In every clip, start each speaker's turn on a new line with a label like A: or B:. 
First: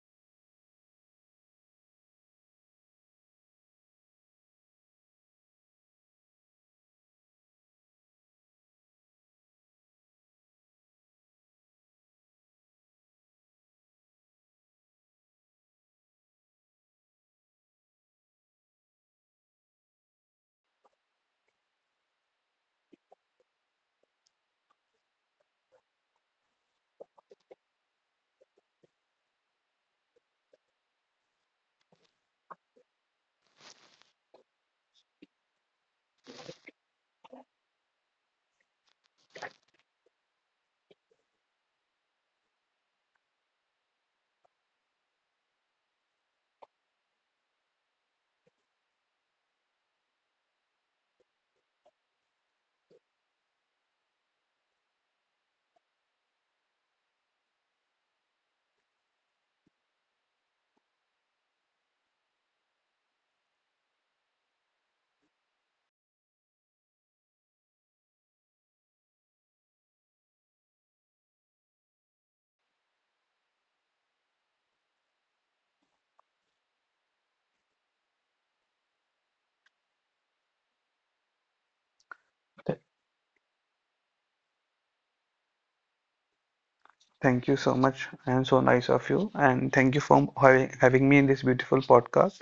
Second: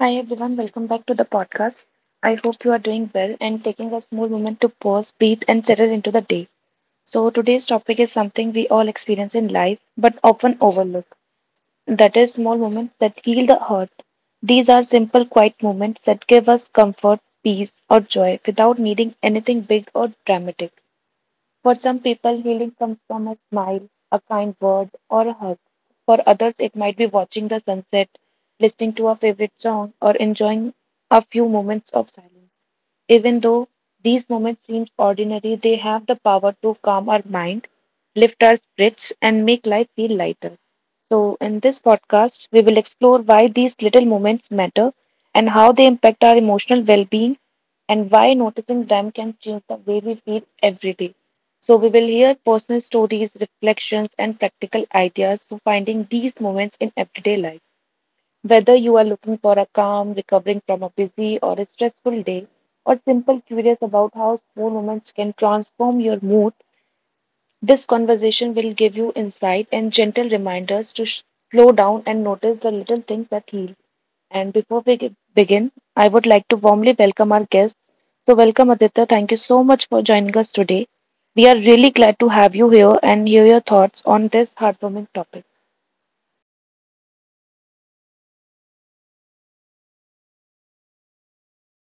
A: Hi everyone, welcome back to the podcast. I hope you are doing well and taking a small moment to pause, breathe, and settle into the day. So, today's topic is something we all experience in life but often overlook. That is, small moments that heal the heart. These are simple, quiet moments that give us comfort, peace, or joy without needing anything big or dramatic. For some people, healing comes from a smile, a kind word, or a hug. For others, it might be watching the sunset, listening to a favorite song, or enjoying a few moments of silence. Even though these moments seem ordinary, they have the power to calm our mind, lift our spirits, and make life feel lighter. So, in this podcast, we will explore why these little moments matter and how they impact our emotional well being, and why noticing them can change the way we feel every day. So, we will hear personal stories, reflections, and practical ideas for finding these moments in everyday life. Whether you are looking for a calm, recovering from a busy or a stressful day, or simply curious about how small moments can transform your mood, this conversation will give you insight and gentle reminders to slow down and notice the little things that heal. And before begin, I would like to warmly welcome our guest. So, welcome Aditya. Thank you so much for joining us today. We are really glad
B: Th-
A: to have you here and hear your thoughts on this heartwarming topic.
B: Thank you so much, and so nice of you. And thank you for having me in this beautiful podcast.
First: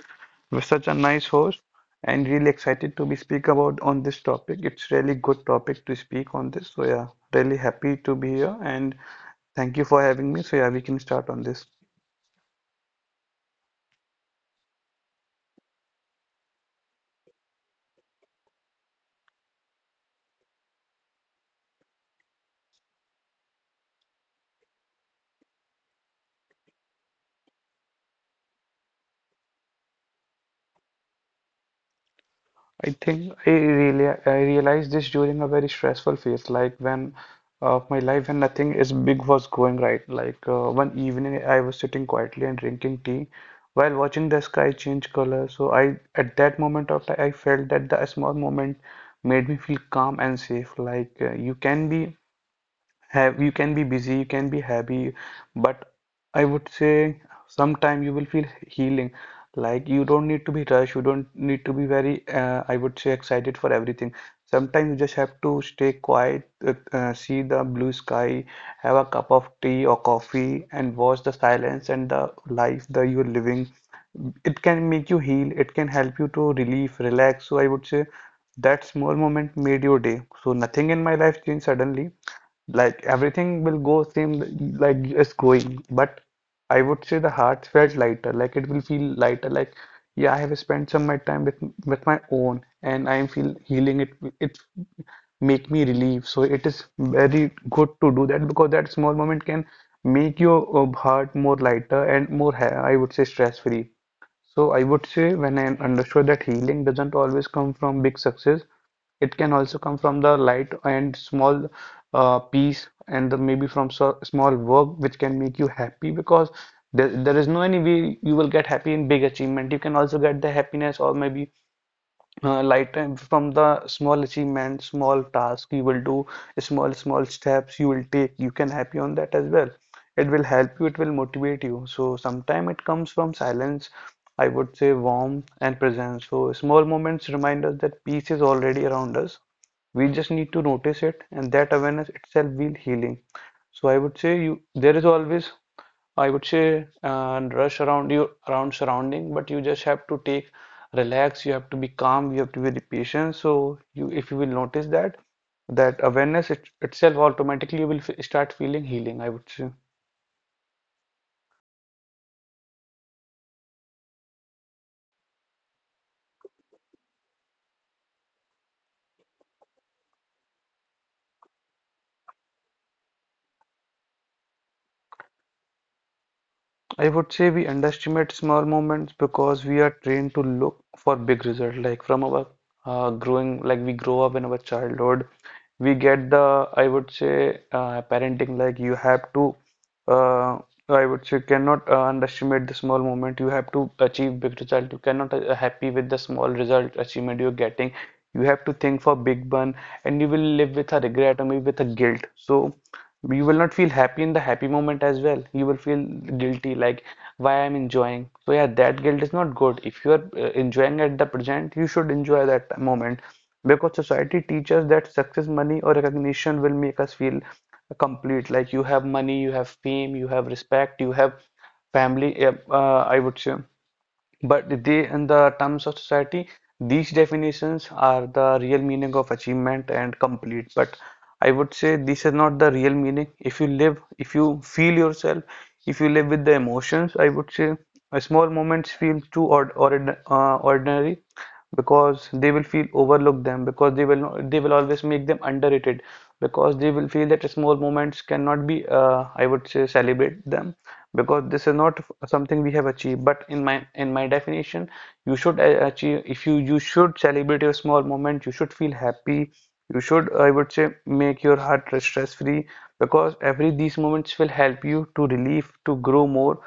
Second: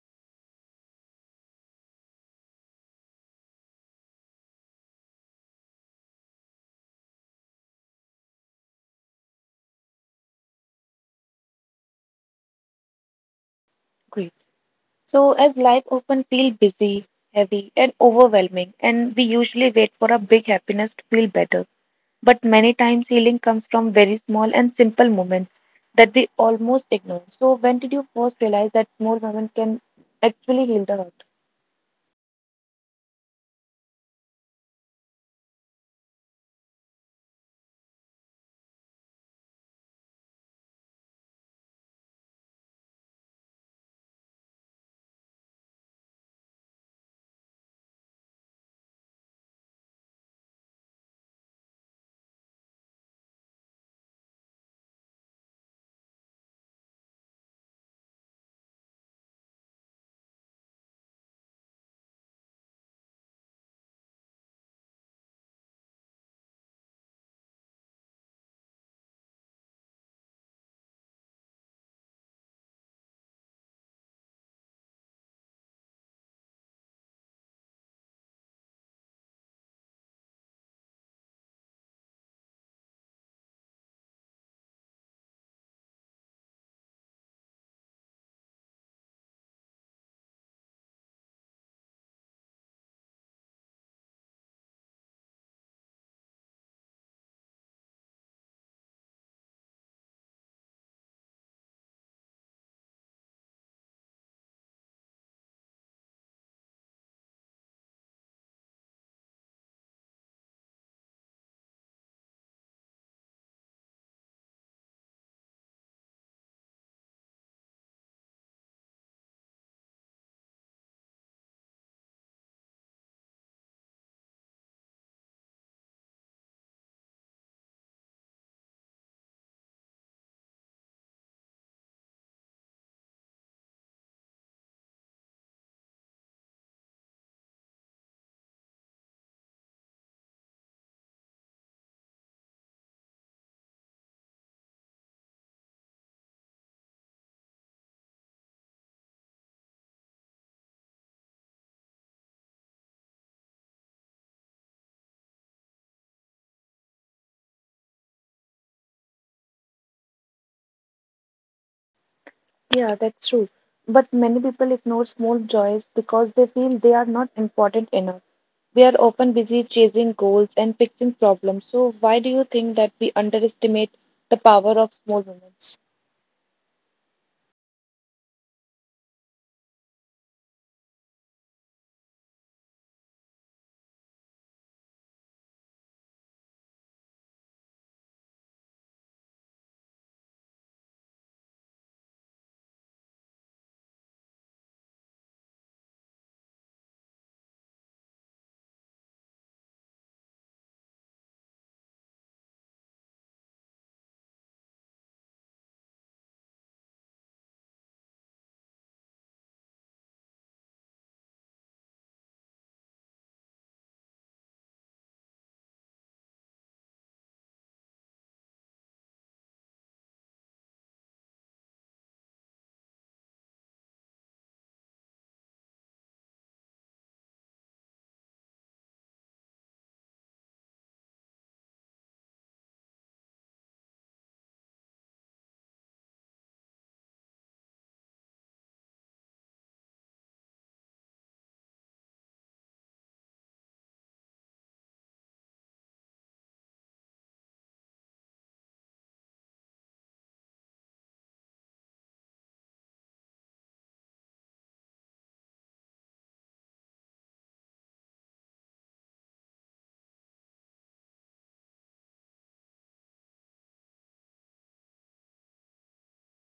B: You're such a nice host, and really excited to be speak about on this topic. It's really good topic to speak on this. So yeah, really happy to be here, and thank you for having me. So yeah, we can start on this.
A: Great. So, as life often feels busy, heavy, and overwhelming, and we usually wait for a big happiness to feel better. But many times, healing comes from very small and simple moments that we almost ignore. So, when did you first realize that small moments can actually heal the heart?
B: I think I realized this during a very stressful phase, like when of my life when nothing is big was going right. Like one evening I was sitting quietly and drinking tea while watching the sky change color. So I at that moment of time I felt that the small moment made me feel calm and safe. Like you can be have you can be busy, you can be happy, but I would say sometime you will feel healing. Like you don't need to be rushed, you don't need to be very I would say excited for everything. Sometimes you just have to stay quiet, see the blue sky, have a cup of tea or coffee, and watch the silence and the life that you're living. It can make you heal, it can help you to relieve, relax. So I would say that small moment made your day. So nothing in my life changed suddenly. Like everything will go same like it's going, but I would say the heart felt lighter. Like it will feel lighter. Like yeah, I have spent some my time with my own, and I am feel healing it. It make me relieve. So it is very good to do that because that small moment can make your heart more lighter and more ha I would say stress free. So I would say when I understood that healing doesn't always come from big success, it can also come from the light and small peace and maybe from so, small work which can make you happy because there is no any way you will get happy in big achievement. You can also get the happiness or maybe light time from the small achievement small task you will do small small steps you will take you can happy on that as well, it will help you, it will motivate you. So sometime it comes from silence, I would say warmth and presence. So small moments remind us that peace is already around us, we just need to notice it, and that awareness itself will healing. So I would say you there is always I would say rush around you around surrounding, but you just have to take relax. You have to be calm. You have to be patient. So you, if you will notice that awareness itself automatically you will f start feeling healing, I would say.
A: Yeah, that's true. But many people ignore small joys because they feel they are not important enough. We are often busy chasing goals and fixing problems. So, why do you think that we underestimate the power of small moments?
B: I would say we underestimate small moments because we are trained to look for big result. Like from our growing, like we grow up in our childhood, we get the, I would say, parenting. Like you have to, uh, I would say, cannot underestimate the small moment. You have to achieve big result. You cannot happy with the small result achievement you're getting, you have to think for big one, and you will live with a regret or maybe with a guilt. So you will not feel happy in the happy moment as well, you will feel guilty like why I'm enjoying. So yeah, that guilt is not good. If you are enjoying at the present, you should enjoy that moment because society teaches that success money or recognition will make us feel complete. Like you have money, you have fame, you have respect, you have family, I would say, but they, in the terms of society, these definitions are the real meaning of achievement and complete. But I would say this is not the real meaning. If you live, if you feel yourself, if you live with the emotions, I would say a small moments feel too ordinary because they will feel overlook them because they will not, they will always make them underrated because they will feel that small moments cannot be I would say celebrate them because this is not something we have achieved. But in my definition you should achieve, if you you should celebrate your small moment, you should feel happy, you should I would say make your heart stress free because every these moments will help you to relieve to grow more.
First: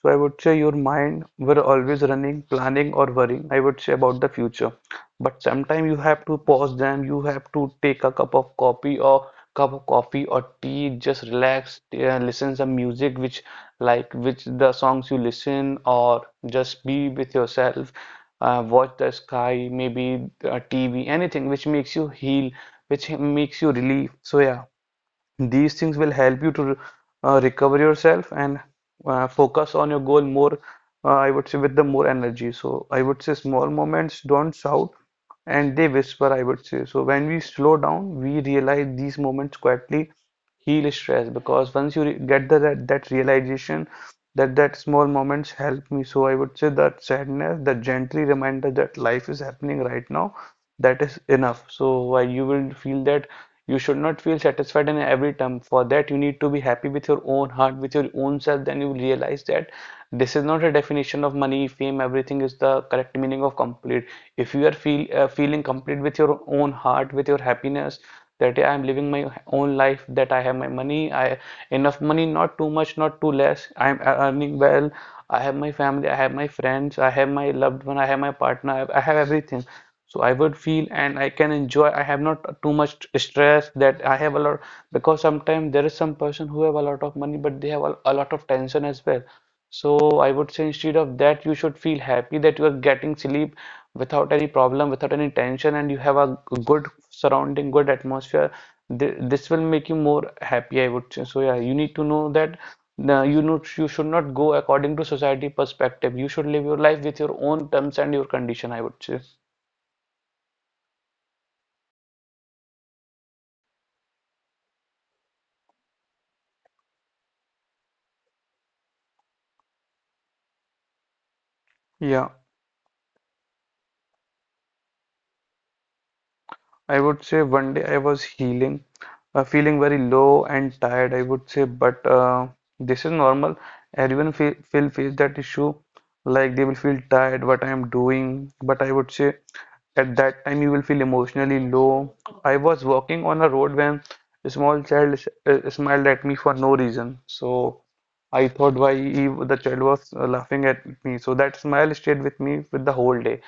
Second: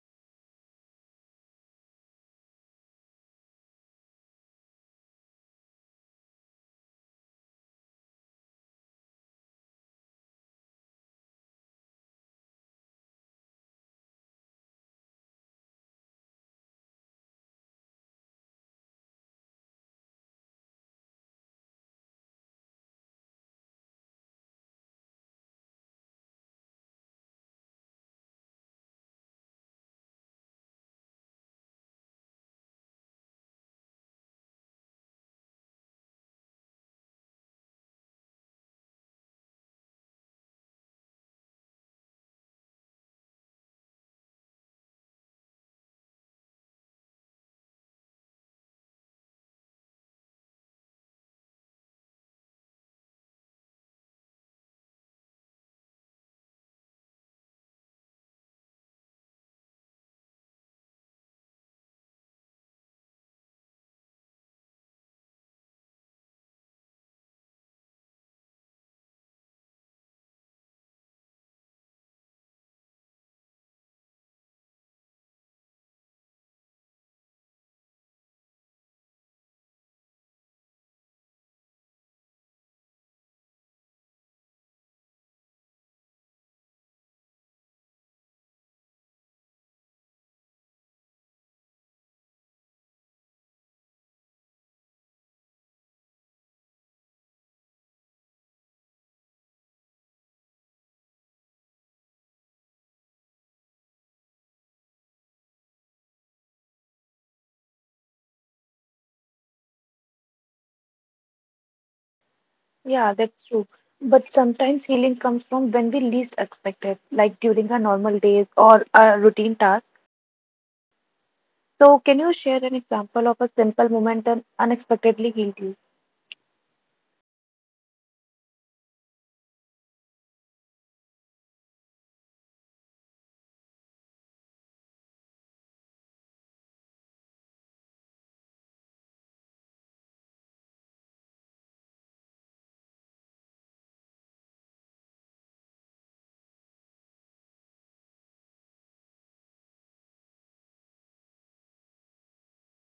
B: So I would say your mind were always running, planning or worrying, I would say about the future. But sometimes you have to pause them. You have to take a cup of coffee or tea. Just relax, listen some music which like which the songs you listen or just be with yourself. Watch the sky, maybe TV, anything which makes you heal, which makes you relief. So yeah. These things will help you to recover yourself and focus on your goal more, I would say, with the more energy. So I would say small moments don't shout and they whisper, I would say. So when we slow down, we realize these moments quietly heal stress because once you get the, that realization that small moments help me. So I would say that sadness the gently reminder that life is happening right now, that is enough. So why you will feel that you should not feel satisfied in every term? For that you need to be happy with your own heart, with your own self, then you will realize that this is not a definition of money fame, everything is the correct meaning of complete. If you are feel feeling complete with your own heart, with your happiness, that yeah, I'm living my own life, that I have my money, I enough money, not too much, not too less. I'm earning well. I have my family, I have my friends, I have my loved one, I have my partner, I have everything. So I would feel and I can enjoy. I have not too much stress that I have a lot because sometimes there is some person who have a lot of money but they have a lot of tension as well. So I would say instead of that, you should feel happy that you are getting sleep without any problem, without any tension, and you have a good surrounding, good atmosphere. Th This will make you more happy, I would say. So yeah, you need to know that you not you should not go according to society perspective. You should live your life with your own terms and your condition, I would say.
A: Yeah, that's true. But sometimes healing comes from when we least expect it, like during our normal days or a routine task.
B: Yeah,
A: So, can you share an example of a simple moment that unexpectedly healed you?
B: I would say one day I was healing, feeling very low and tired, I would say, but this is normal. Everyone feel face that issue, like they will feel tired, what I am doing. But I would say at that time you will feel emotionally low. I was walking on a road when a small child smiled at me for no reason. So I thought why he, the child was laughing at me. So that smile stayed with me with the whole day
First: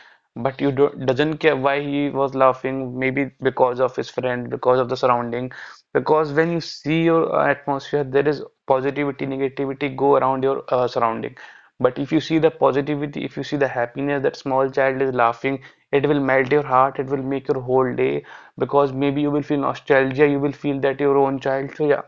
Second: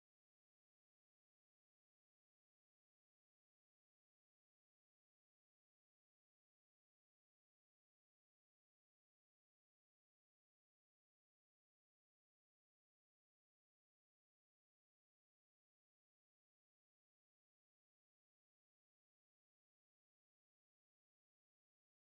B: but you not doesn't care why he was laughing, maybe because of his friend, because of the surrounding, because when you see your atmosphere there is positivity negativity go around your surrounding. But if you see the positivity, if you see the happiness that small child is laughing, it will melt your heart, it will make your whole day because maybe you will feel nostalgia, you will feel that your own child. So yeah,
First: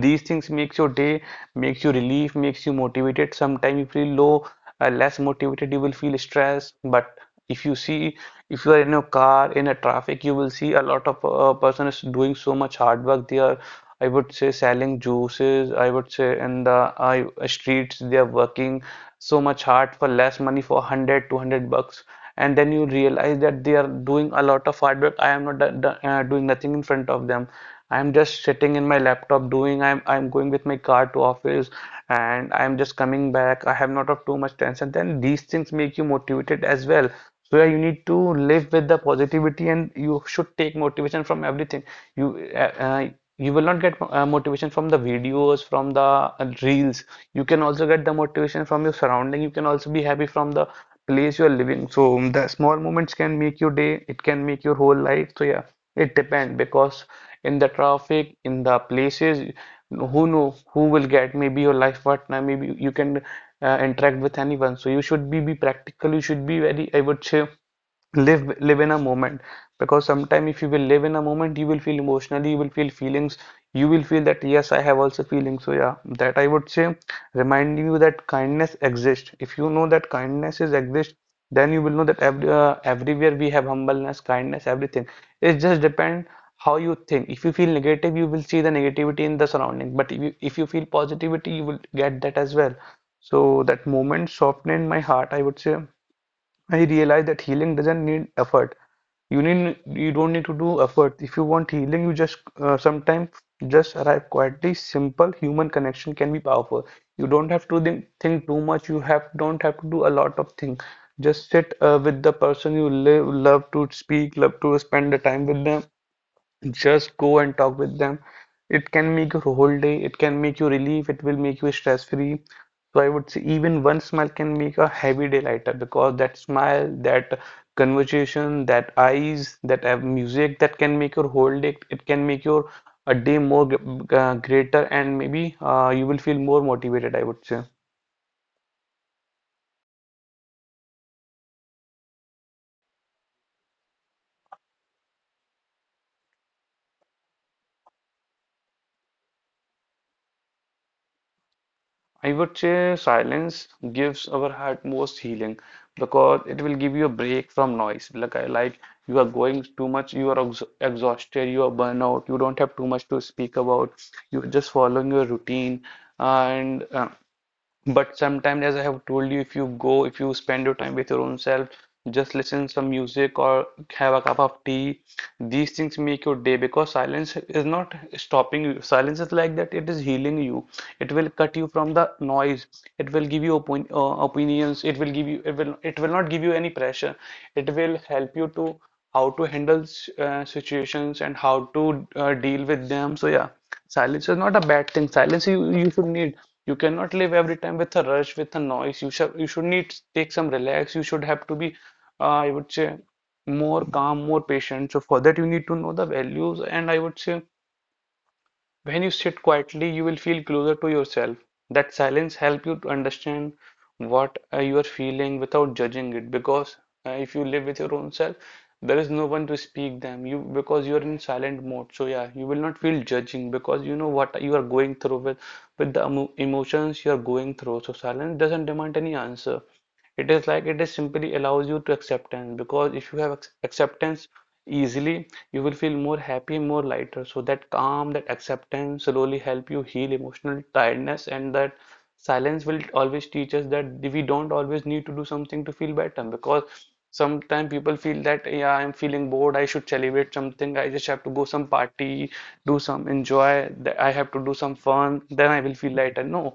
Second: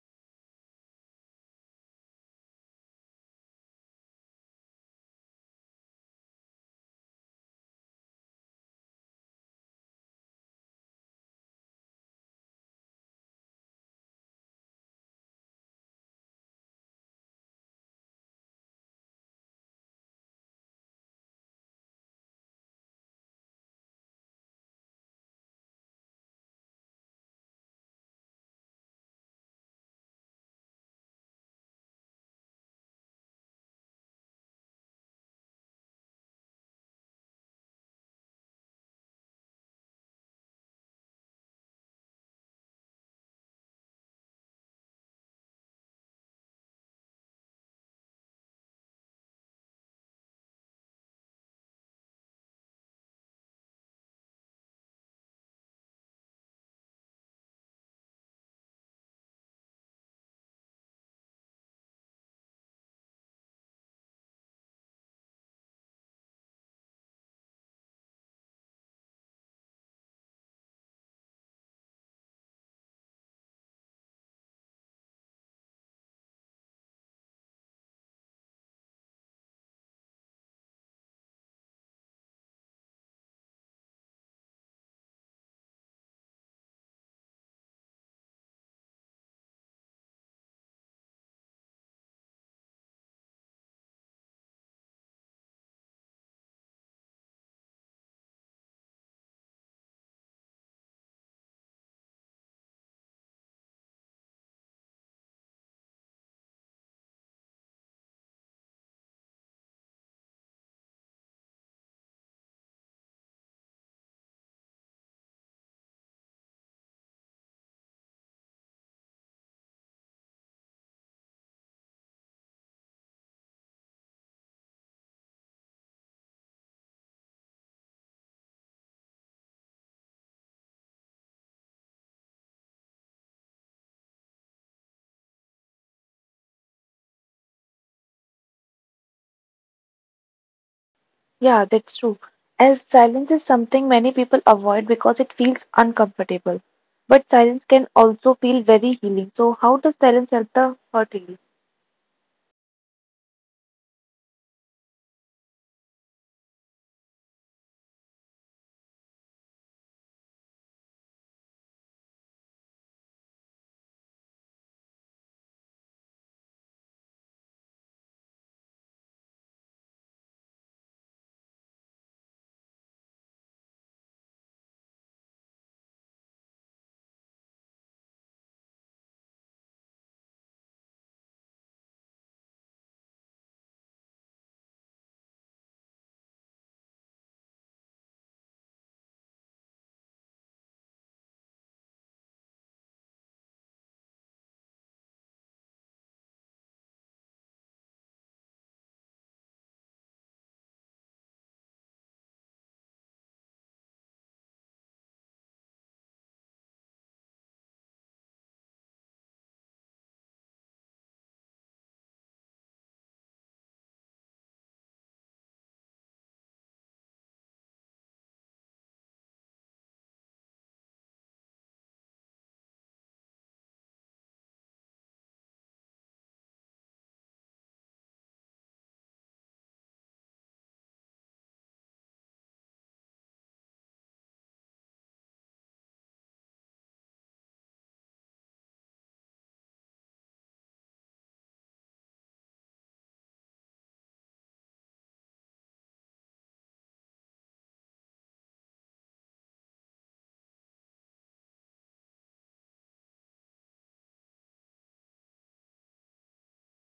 B: these things makes your day, makes you relief, makes you motivated. Sometimes you feel low, less motivated you will feel stressed. But if you see, if you are in your car in a traffic, you will see a lot of persons doing so much hard work there, I would say selling juices, I would say in the streets, they are working so much hard for less money, for 100 200 bucks. And then you realize that they are doing a lot of hard work. I am not doing nothing in front of them. I'm just sitting in my laptop doing, I'm going with my car to office and I'm just coming back. I have not of too much tension. Then these things make you motivated as well. So yeah, you need to live with the positivity, and you should take motivation from everything. You uh, uh, you will not get motivation from the videos, from the reels. You can also get the motivation from your surrounding. You can also be happy from the place you are living. The small moments can make your day. It can make your whole life. So yeah, it depends because in the traffic, in the places, who know who will get maybe your life partner. Maybe you can interact with anyone. So you should be practical. You should be very, I would say, live in a moment because sometime if you will live in a moment you will feel emotionally, you will feel feelings, you will feel that yes, I have also feelings. So yeah, that I would say, reminding you that kindness exists. If you know that kindness is exist, then you will know that everywhere we have humbleness, kindness, everything. It just depends how you think. If you feel negative, you will see the negativity in the surrounding. But if you feel positivity, you will get that as well. So that moment softened my heart, I would say. I realized that healing doesn't need effort. You don't need to do effort. If you want healing, you just sometimes just arrive quietly. Simple human connection can be powerful. You don't have to think too much. You have don't have to do a lot of things. Just sit with the person you live, love to speak, love to spend the time with them. Just go and talk with them. It can make your whole day, it can make you relief, it will make you stress free. So I would say even one smile can make a heavy day lighter, because that smile, that conversation, that eyes, that music, that can make your whole day. It can make your a day more greater, and maybe you will feel more motivated, I would say.
A: Yeah, that's true. As silence is something many people avoid because it feels uncomfortable. But silence can also feel very healing. So, how does silence help the hurt heal?
B: I would say silence gives our heart most healing because it will give you a break from noise. Like I like you are going too much, you are ex exhausted, you are burnout, you don't have too much to speak about. You're just following your routine, and but sometimes, as I have told you, if you go, if you spend your time with your own self, just listen some music or have a cup of tea. These things make your day because silence is not stopping you. Silence is like that, it is healing you. It will cut you from the noise. It will give you opinions. It will not give you any pressure. It will help you to how to handle situations and how to deal with them. So yeah. Silence is not a bad thing. Silence, you should need. You cannot live every time with a rush, with a noise. You should need take some relax. You should have to be, I would say, more calm, more patient. So for that you need to know the values, and I would say when you sit quietly, you will feel closer to yourself. That silence helps you to understand what you are feeling without judging it. Because if you live with your own self, there is no one to speak them. You, because you are in silent mode. So yeah, you will not feel judging because you know what you are going through with the emotions you are going through. So silence doesn't demand any answer, it is like it is simply allows you to acceptance. Because if you have acceptance, easily you will feel more happy, more lighter. So that calm, that acceptance slowly help you heal emotional tiredness. And that silence will always teach us that we don't always need to do something to feel better, because sometimes people feel that, yeah, I'm feeling bored, I should celebrate something, I just have to go some party, do some enjoy, that I have to do some fun, then I will feel lighter. No.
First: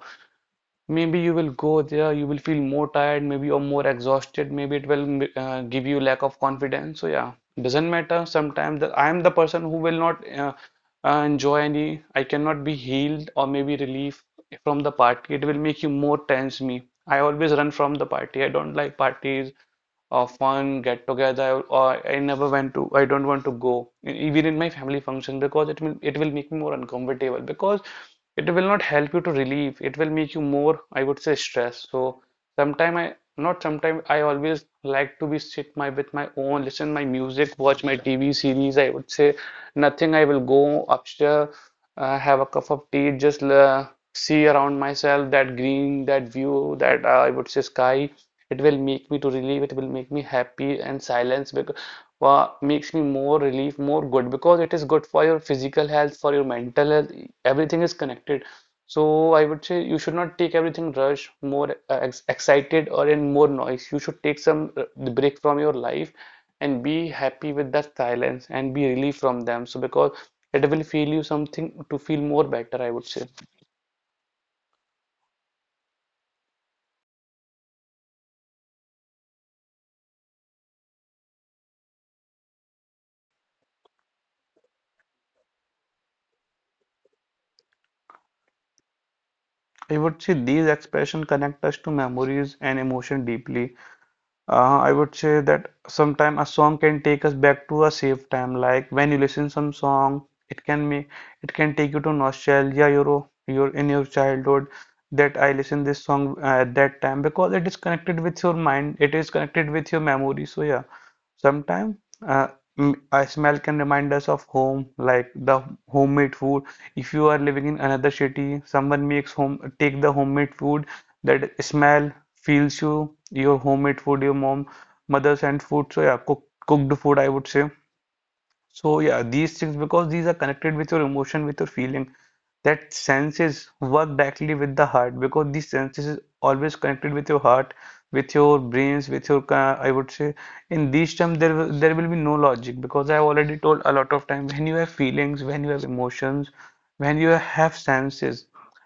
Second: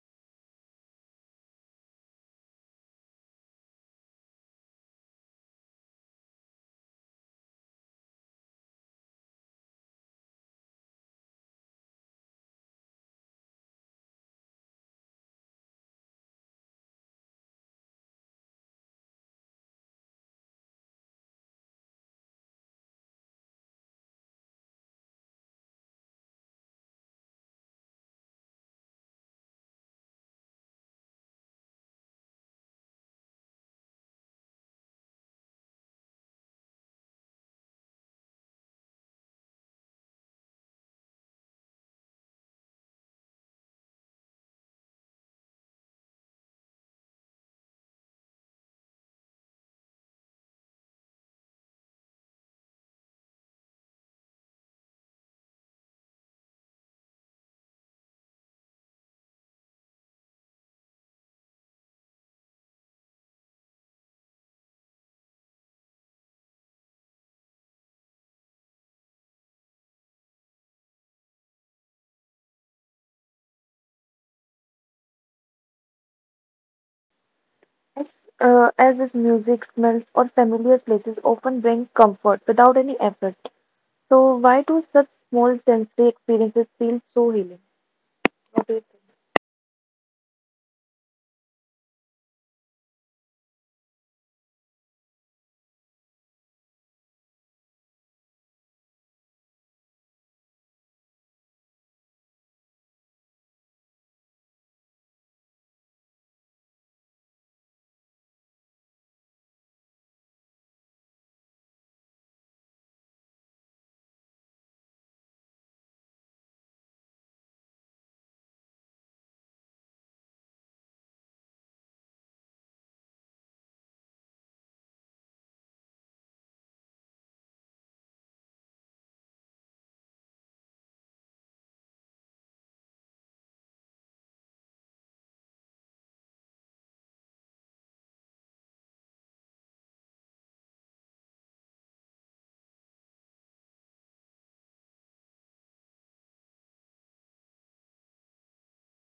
B: Maybe you will go there, you will feel more tired, maybe you're more exhausted, maybe it will give you lack of confidence. So yeah, doesn't matter sometimes I am the person who will not enjoy any, I cannot be healed or maybe relief from the party, it will make you more tense. Me, I always run from the party, I don't like parties or fun get together, or I never went to, I don't want to go even in my family function, because it will, it will make me more uncomfortable, because it will not help you to relieve, it will make you more, I would say, stressed. So Sometime I not sometime I always like to be sit my with my own, listen my music, watch my TV series. I would say nothing. I will go upstairs, have a cup of tea, just see around myself, that green, that view, that I would say sky. It will make me to relieve. It will make me happy. And silence, because makes me more relief, more good, because it is good for your physical health, for your mental health. Everything is connected. So I would say you should not take everything rush, more ex excited, or in more noise. You should take some break from your life and be happy with that silence and be relieved from them. So because it will feel you something to feel more better, I would say.
A: As, as if music, smells, or familiar places often bring comfort without any effort. So, why do such small sensory experiences feel so healing? What do you think?
B: I would say these expressions connect us to memories and emotion deeply. I would say that sometime a song can take us back to a safe time. Like when you listen some song, it can make, it can take you to nostalgia. You're in your childhood, that I listen this song at that time, because it is connected with your mind. It is connected with your memory. So yeah, sometimes uh, a smell can remind us of home, like the homemade food. If you are living in another city, someone makes home, take the homemade food, that smell feels you, your homemade food, your mother sent food. So yeah, cooked food, I would say. So yeah, these things, because these are connected with your emotion, with your feeling, that senses work directly with the heart, because these senses is always connected with your heart, with your brains, with your I would say, in these terms there there will be no logic, because I have already told a lot of times, when you have feelings, when you have emotions, when you have senses,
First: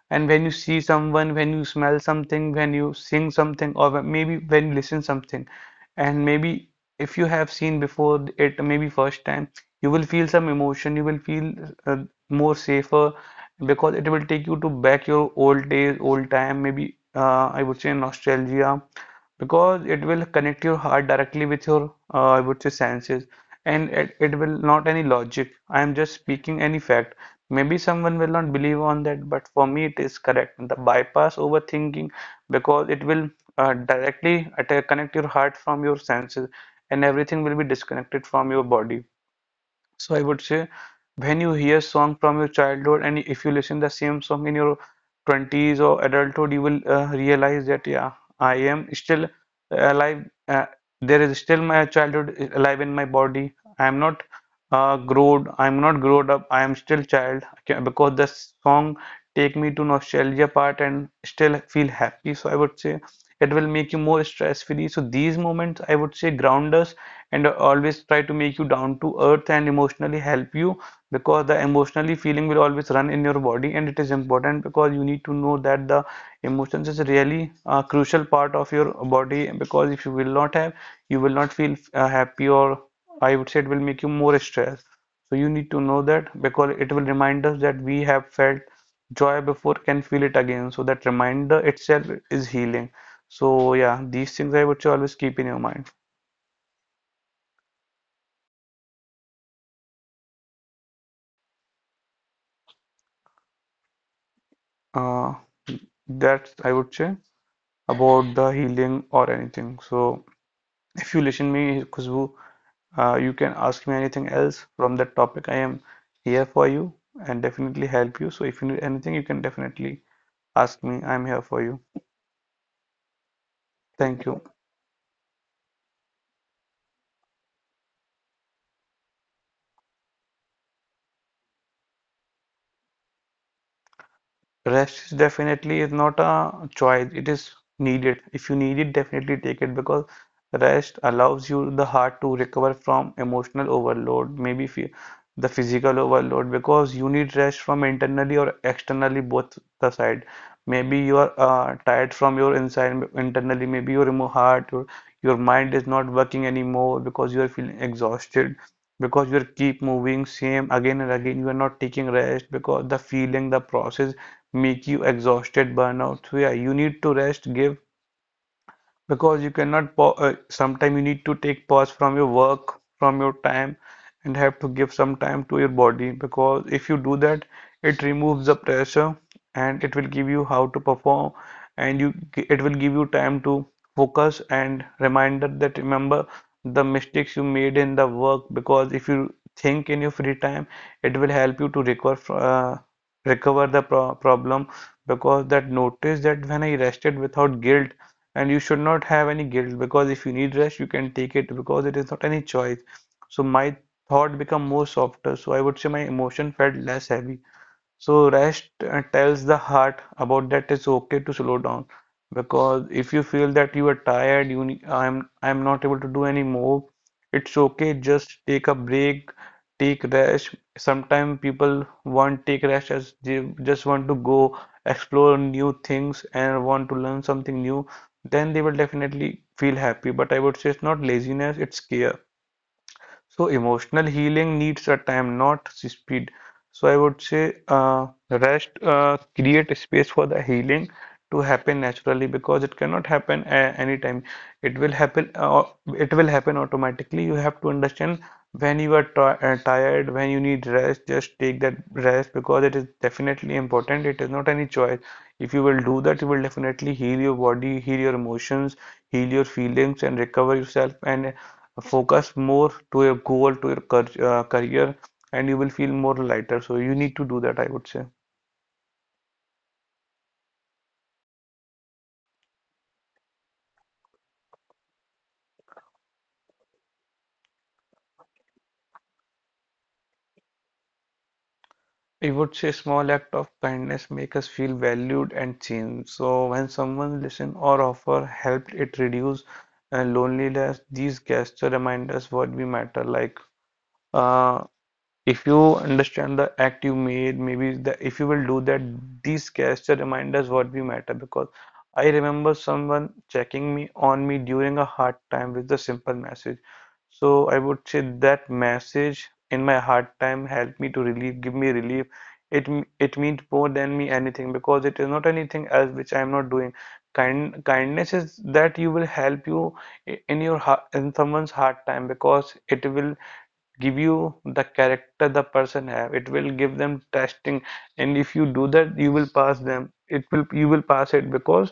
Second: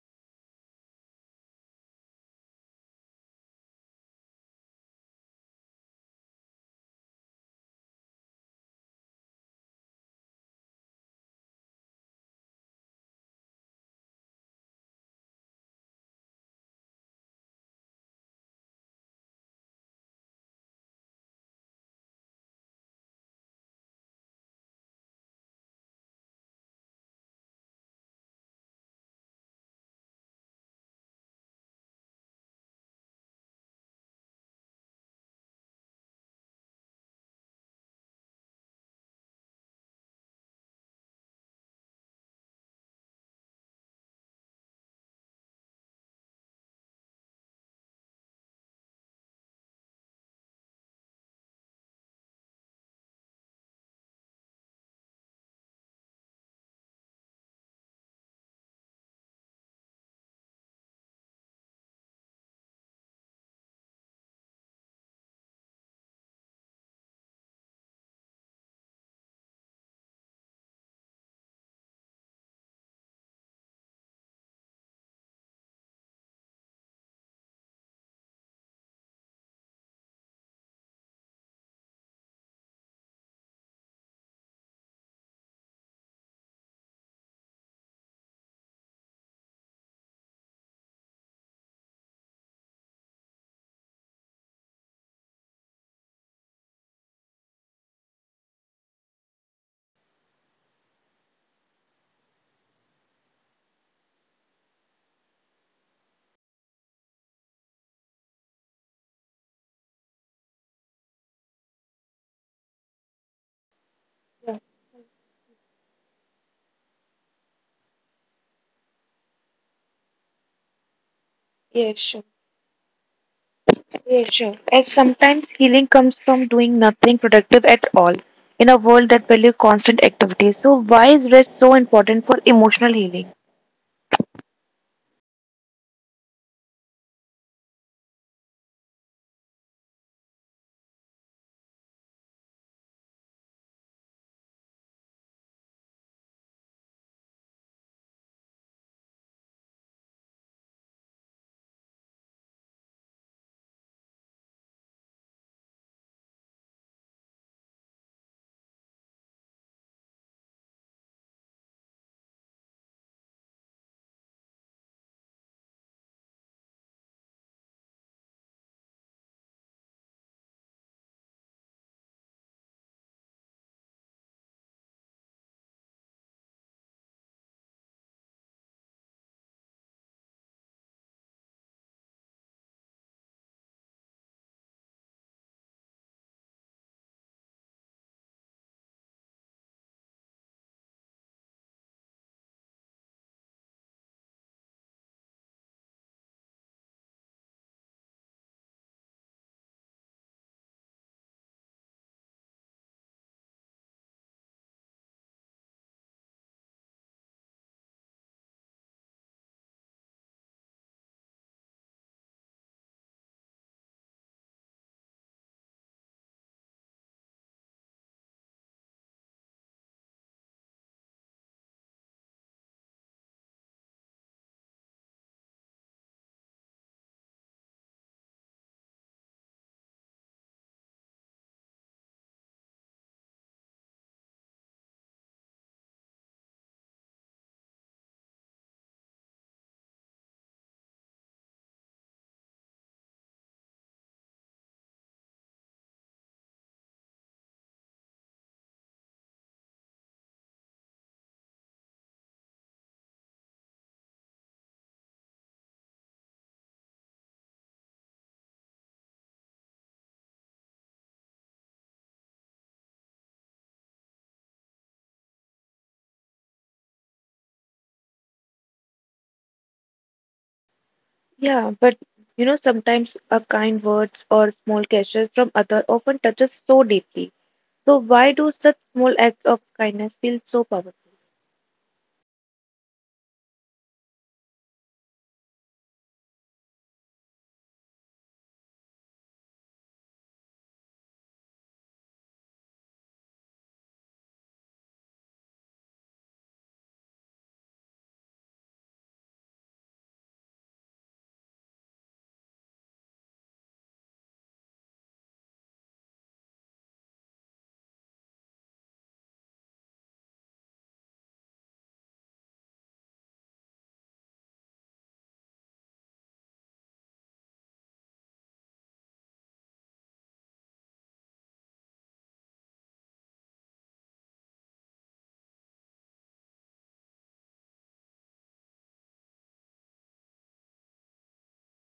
B: and when you see someone, when you smell something, when you sing something, or when, maybe when you listen something, and maybe if you have seen before it, maybe first time, you will feel some emotion, you will feel uh, more safer, because it will take you to back your old days, old time, maybe I would say nostalgia, because it will connect your heart directly with your I would say senses. And it will not any logic, I am just speaking any fact. Maybe someone will not believe on that, but for me it is correct, the bypass overthinking, because it will directly atta- connect your heart from your senses, and everything will be disconnected from your body. So I would say, when you hear song from your childhood, and if you listen the same song in your 20s or adulthood, you will realize that, yeah, I am still alive. There is still my childhood alive in my body. I am not grown. I am not grown up. I am still child. Okay, because the song take me to nostalgia part, and still feel happy. So I would say it will make you more stress free. So these moments, I would say, ground us, and always try to make you down to earth, and emotionally help you, because the emotionally feeling will always run in your body, and it is important, because you need to know that the emotions is really a crucial part of your body, because if you will not have, you will not feel happy, or I would say it will make you more stressed. So you need to know that, because it will remind us that we have felt joy before, can feel it again. So that reminder itself is healing. So yeah, these things I would say, always keep in your mind, uh, that's I would say about the healing or anything. So if you listen me, Khushbu, you can ask me anything else from that topic. I am here for you, and definitely help you. So if you need anything, you can definitely ask me. I'm here for
A: Yeah, yeah,
B: you.
A: sure. Yeah,
B: Thank you.
A: sure. As sometimes healing comes from doing nothing productive at all in a world that values constant activity. So why is rest so important for emotional healing?
B: Rest is definitely is not a choice, it is needed. If you need it, definitely take it because rest allows you the heart to recover from emotional overload, maybe the physical overload, because you need rest from internally or externally both the side. Maybe you are tired from your inside internally, maybe your heart, your mind is not working anymore because you are feeling exhausted, because you are keep moving same again and again, you are not taking rest because the feeling, the process make you exhausted, burnout. So yeah, you need to rest, give, because you cannot pa- sometime you need to take pause from your work, from your time, and have to give some time to your body, because if you do that, it removes the pressure and it will give you how to perform and you, it will give you time to focus and reminder, that remember the mistakes you made in the work, because if you think in your free time, it will help you to recover the problem, because that notice, that when I rested without guilt, and you should not have any guilt, because if you need rest you can take it, because it is not any choice. So my thought become more softer, so I would say my emotion felt less heavy. So rest tells the heart about that it's okay to slow down, because if you feel that you are tired, I'm not able to do any more, it's okay. Just take a break, take rest. Sometimes people want take rest as they just want to go explore new things and want to learn something new. Then they will definitely feel happy. But I would say it's not laziness, it's care. So emotional healing needs a time, not speed. So I would say rest, create a space for the healing to happen naturally, because it cannot happen anytime. It will happen. It will happen automatically. You have to understand when you are ti tired, when you need rest. Just take that rest because it is definitely important. It is not any choice. If you will do that, you will definitely heal your body, heal your emotions, heal your feelings, and recover yourself. And focus more to your goal, to your career, and you will feel more lighter. So you need to do that, I would say.
A: Yeah, but you know, sometimes a kind words or small gestures from other often touches so deeply. So why do such small acts of kindness feel so powerful?
B: I would say small act of kindness make us feel valued and seen. So when someone listen or offer help, it reduce loneliness. These gestures remind us what we matter. Like uh, if you understand the act you made, maybe the, if you will do that, these gesture reminders what we matter, because I remember someone checking me on me during a hard time with a simple message. So I would say that message in my hard time helped me to relieve, give me relief. It means more than me anything, because it is not anything else which I am not doing. Kindness is that you will help you, in your heart, in someone's hard time, because it will give you the character the person have, it will give them testing. And if you do that, you will pass them, it will, you will pass it. Because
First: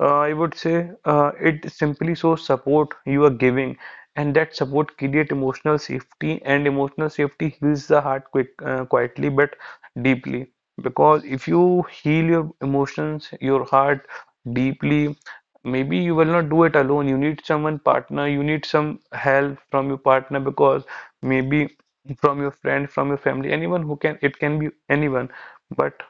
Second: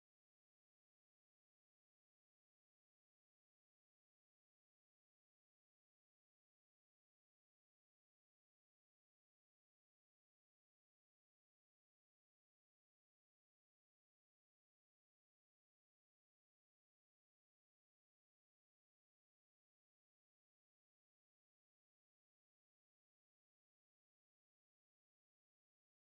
B: I would say it simply shows support you are giving, and that support create emotional safety, and emotional safety heals the heart quick, quietly but deeply. Because if you heal your emotions, your heart deeply, maybe you will not do it alone. You need someone partner. You need some help from your partner, because maybe from your friend, from your family, anyone who can, it can be anyone, but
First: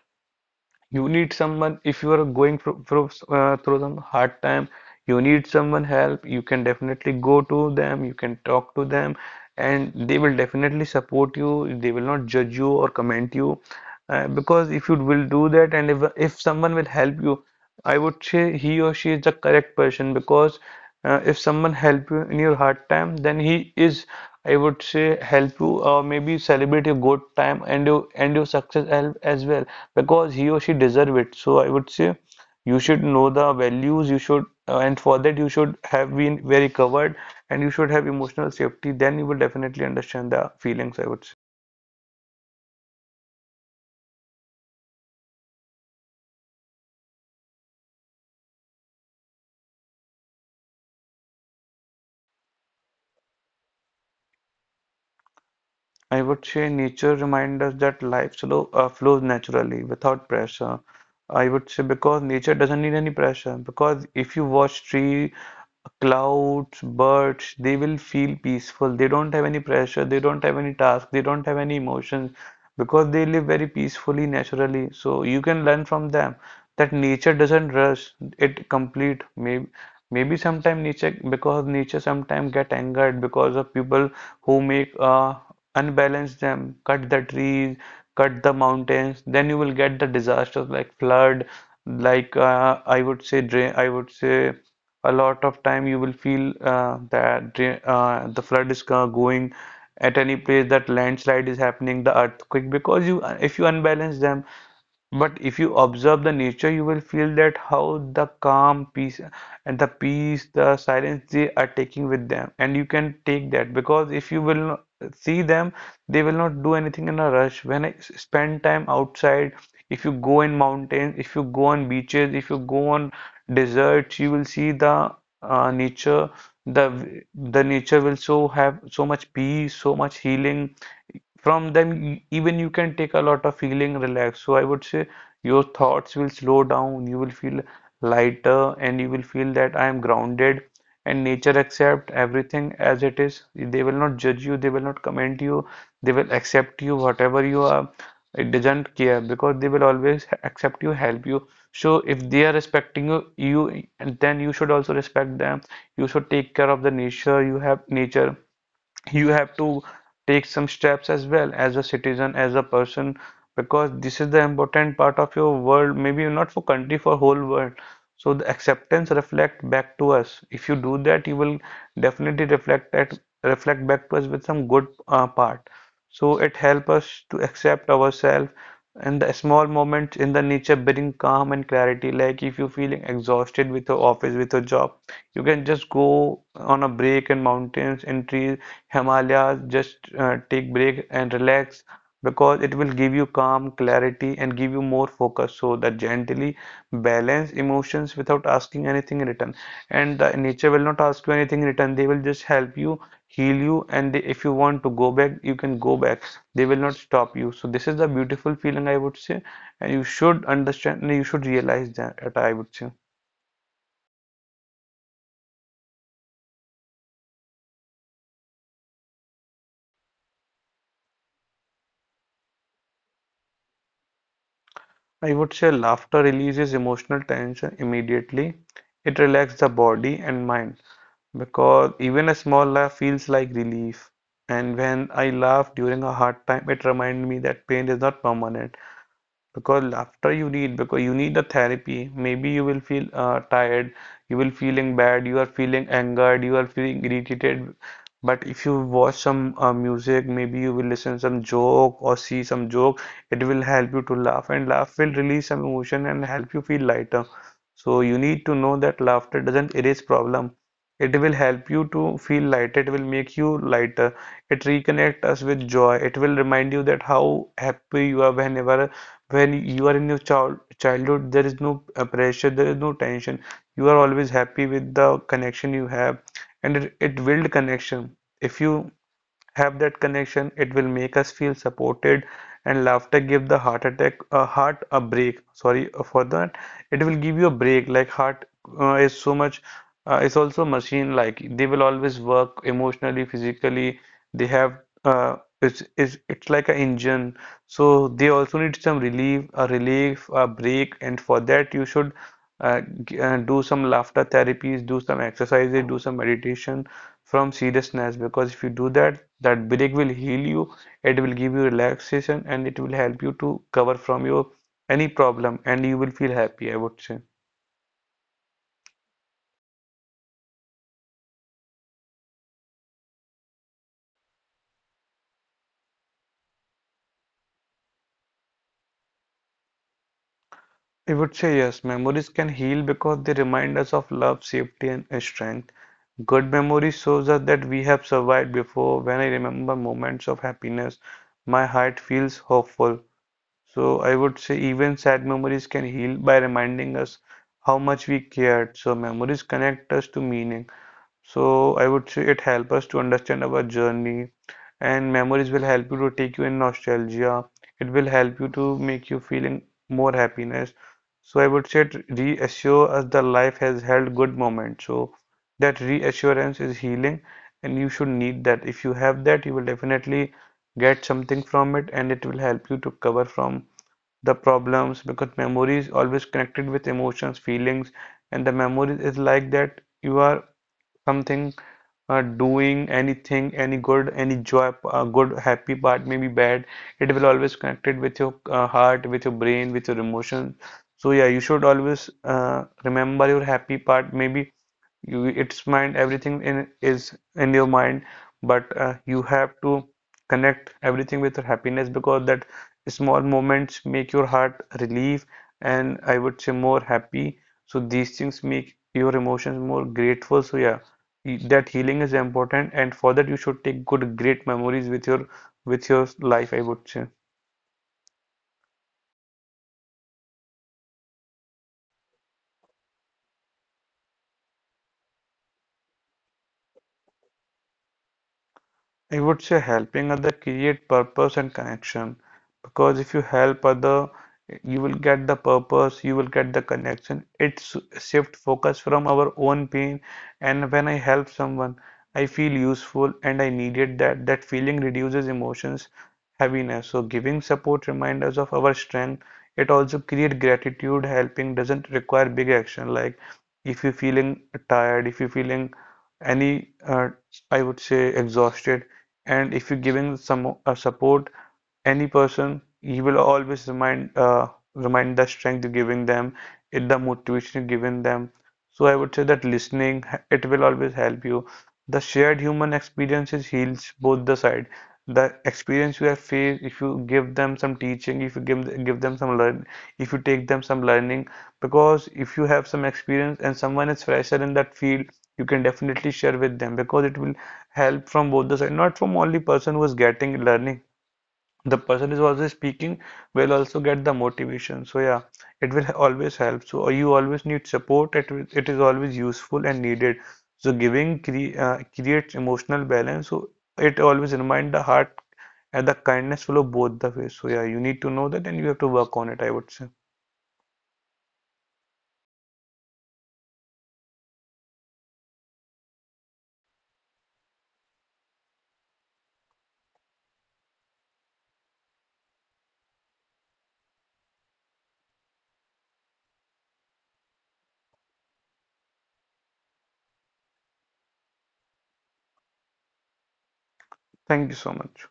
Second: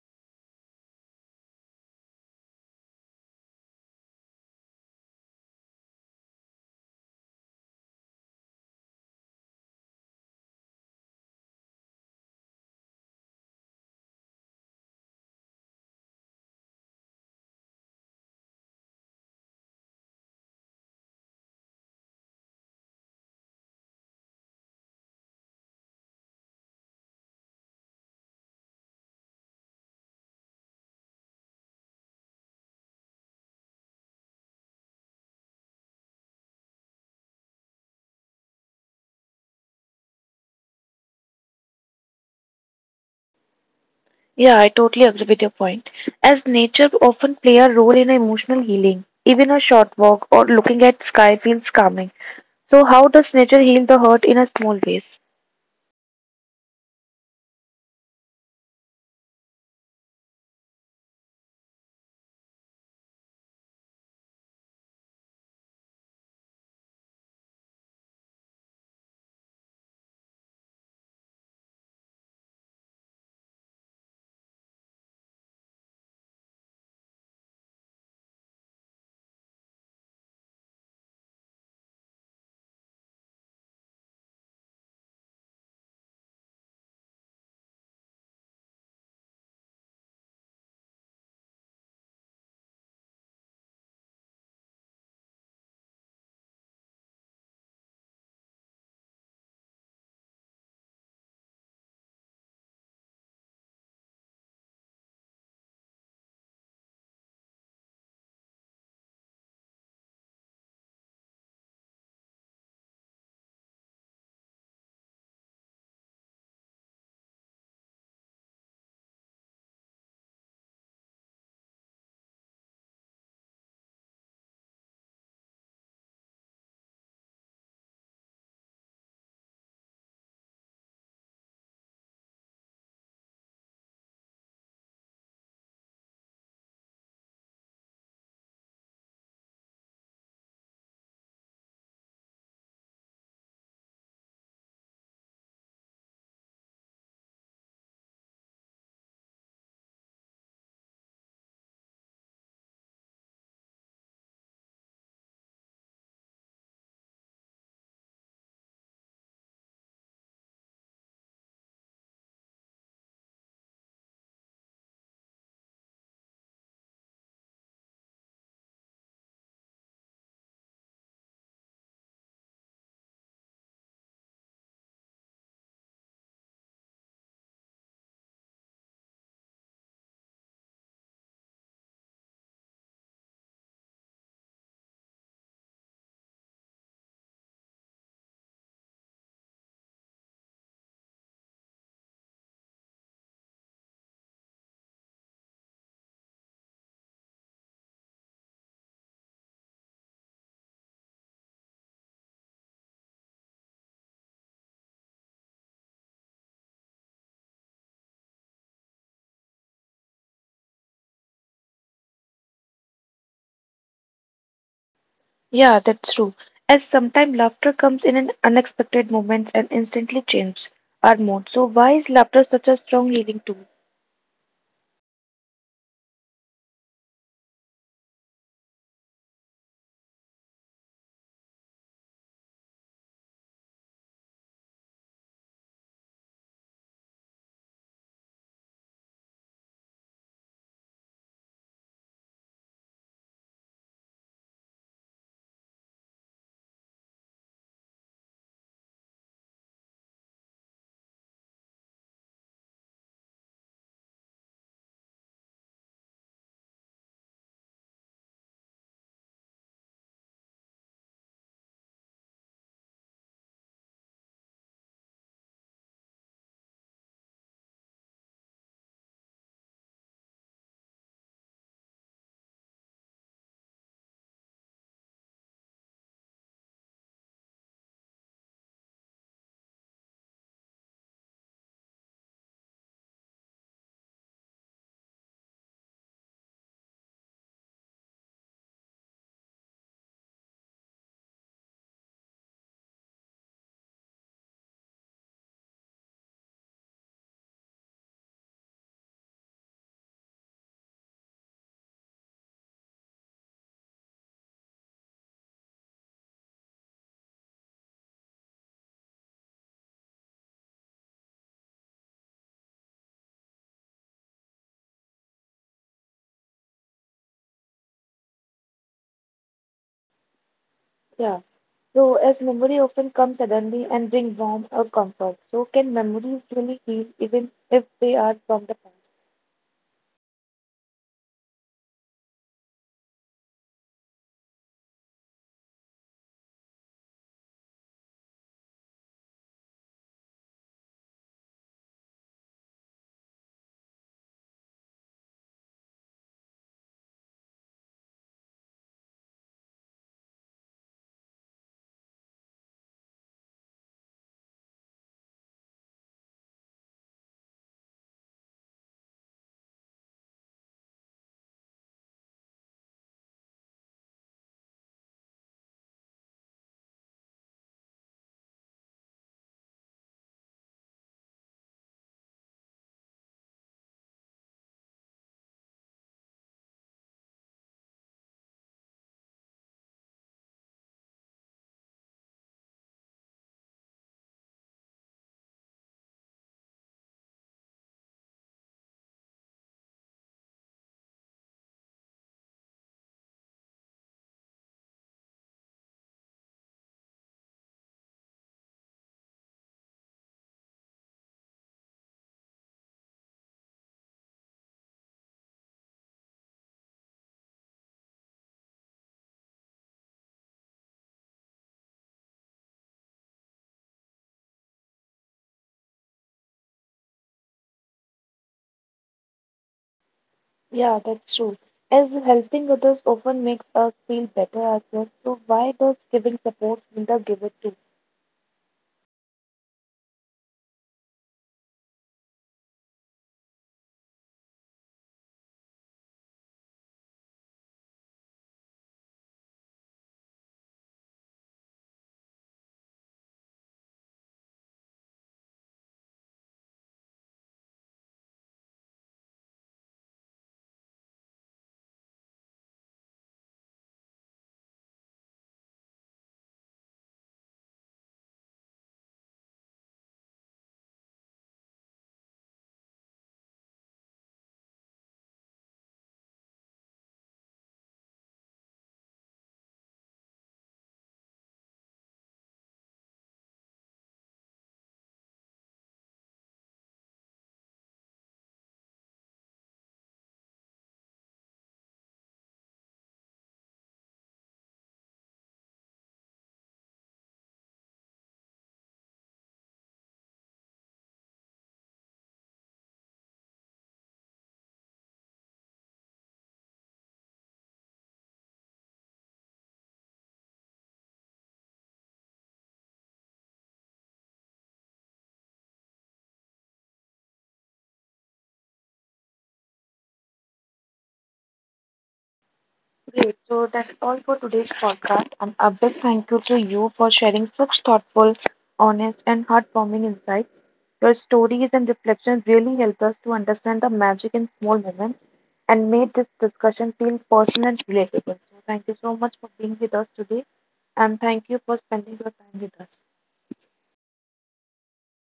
B: you need someone if you are going through some hard time. You need someone help. You can definitely go to them. You can talk to them, and they will definitely support you. They will not judge you or comment you, because if you will do that, and if someone will help you, I would say he or she is the correct person, because if someone help you in your hard time, then he is, I would say, help you or maybe celebrate your good time and your success as well, because he or she deserve it. So I would say you should know the values, you should, and for that you should have been very covered and you should have emotional safety. Then you will definitely understand the feelings, I would say.
A: Yeah, I totally agree with your point. As nature often play a role in emotional healing, even a short walk or looking at sky feels calming. So how does nature heal the hurt in a small ways?
B: I would say nature reminds us that life slow, flows naturally without pressure. I would say, because nature doesn't need any pressure. Because if you watch tree, clouds, birds, they will feel peaceful. They don't have any pressure. They don't have any task. They don't have any emotions, because they live very peacefully, naturally. So you can learn from them that nature doesn't rush it complete. Maybe, sometime nature, because nature sometimes get angered because of people who make unbalance them, cut the trees, cut the mountains, then you will get the disasters like flood, like I would say drain, I would say a lot of time you will feel that the flood is going at any place, that landslide is happening, the earthquake, because you, if you unbalance them. But if you observe the nature, you will feel that how the calm, peace, and the peace, the silence they are taking with them. And you can take that, because if you will not see them, they will not do anything in a rush. When I spend time outside, if you go in mountains, if you go on beaches, if you go on deserts, you will see the nature. The nature will so have so much peace, so much healing, from them. Even you can take a lot of feeling relaxed. So I would say your thoughts will slow down, you will feel lighter, and you will feel that I am grounded. And nature accept everything as it is. They will not judge you, they will not comment you, they will accept you whatever you are. It doesn't care, because they will always accept you, help you. So if they are respecting you, you, then you should also respect them. You should take care of the nature. You have nature, you have to take some steps as well, as a citizen, as a person, because this is the important part of your world, maybe not for country, for whole world. So the acceptance reflect back to us. If you do that, you will definitely reflect that, reflect back to us with some good part. So it helps us to accept ourselves, and the small moments in the nature bring calm and clarity. Like if you're feeling exhausted with your office, with your job, you can just go on a break in mountains and trees, Himalayas, just take break and relax, because it will give you calm, clarity, and give you more focus, so that gently balance emotions without asking anything in return. And the nature will not ask you anything in return, they will just help you, heal you, and they, if you want to go back, you can go back. They will not stop you. So, this is the beautiful feeling, I would say, and you should understand and you should realize that, I would say.
A: Yeah, that's true. As sometimes laughter comes in an unexpected moments and instantly changes our mood. So why is laughter such a strong healing tool?
B: I would say laughter releases emotional tension immediately. It relaxes the body and mind, because even a small laugh feels like relief. And when I laugh during a hard time, it reminds me that pain is not permanent because after you read because you need the therapy, maybe you will feel tired, you will feeling bad, you are feeling angered, you are feeling irritated. But if you watch some music, maybe you will listen some joke or see some joke, it will help you to laugh, and laugh will release some emotion and help you feel lighter. So you need to know that laughter doesn't erase problem, it will help you to feel lighter, it will make you lighter. It reconnect us with joy, it will remind you that how happy you are whenever when you are in your childhood there is no pressure, there is no tension, you are always happy with the connection you have. And it build connection. If you have that connection, it will make us feel supported. And laughter give the heart attack a heart a break, sorry for that. It will give you a break like heart is so much, is also machine, like they will always work emotionally, physically. They have uh, it's like an engine. So they also need some relief, a relief, a break. And for that you should do some laughter therapies, do some exercises, do some meditation from seriousness. Because if you do that, that break will heal you, it will give you relaxation, and it will help you to cover from your any problem, and you will feel happy, I would say.
A: Yeah. So as memory often comes suddenly and bring warmth or comfort. So can memories really heal even if they are from the past?
B: I would say yes, memories can heal because they remind us of love, safety, and strength. Good memories shows us that we have survived before. When I remember moments of happiness, my heart feels hopeful. So I would say even sad memories can heal by reminding us how much we cared. So memories connect us to meaning. So I would say it helps us to understand our journey, and memories will help you to take you in nostalgia. It will help you to make you feeling more happiness. So I would say it reassure us that life has held good moments. So that reassurance is healing, and you should need that. If you have that, you will definitely get something from it, and it will help you to cover from the problems. Because memory is always connected with emotions, feelings, and the memory is like that you are something doing anything, any good, any joy, good, happy part, maybe bad. It will always connected with your heart, with your brain, with your emotion. So yeah, you should always remember your happy part. Maybe you it's mind everything in is in your mind, but you have to connect everything with your happiness, because that small moments make your heart relieve, and I would say more happy. So these things make your emotions more grateful. So yeah, that healing is important, and for that you should take good great memories with your life, I would say.
A: Yeah, that's true. As helping others often makes us feel better ourselves, so why does giving support Linda give it too?
B: I would say helping other create purpose and connection, because if you help other, you will get the purpose, you will get the connection. It's shift focus from our own pain, and when I help someone, I feel useful and I needed that. That feeling reduces emotions heaviness. So giving support reminds us of our strength. It also creates gratitude. Helping doesn't require big action. Like if you're feeling tired, if you're feeling any, I would say exhausted, and if you're giving some support any person, he will always remind the strength you're giving them, it the motivation you're giving them. So I would say that listening, it will always help you. The shared human experiences heals both the side. The experience you have faced, if you give them some teaching, if you give them some learn, if you take them some learning, because if you have some experience and someone is fresher in that field, you can definitely share with them, because it will help from both the side, not from only person who is getting learning, the person is also speaking will also get the motivation. So yeah, it will always help. So you always need support, it is always useful and needed. So giving creates emotional balance. So it always remind the heart, and the kindness flow both the ways. So yeah, you need to know that, and you have to work on it, I would say.
A: Great. So that's all for today's podcast, and a big thank you to you for sharing such thoughtful, honest, and heartwarming insights. Your stories and reflections really help us to understand the magic in small moments and made this discussion feel personal and relatable. So thank you so much for being with us today, and thank you for spending your time with us.
B: Thank you so much.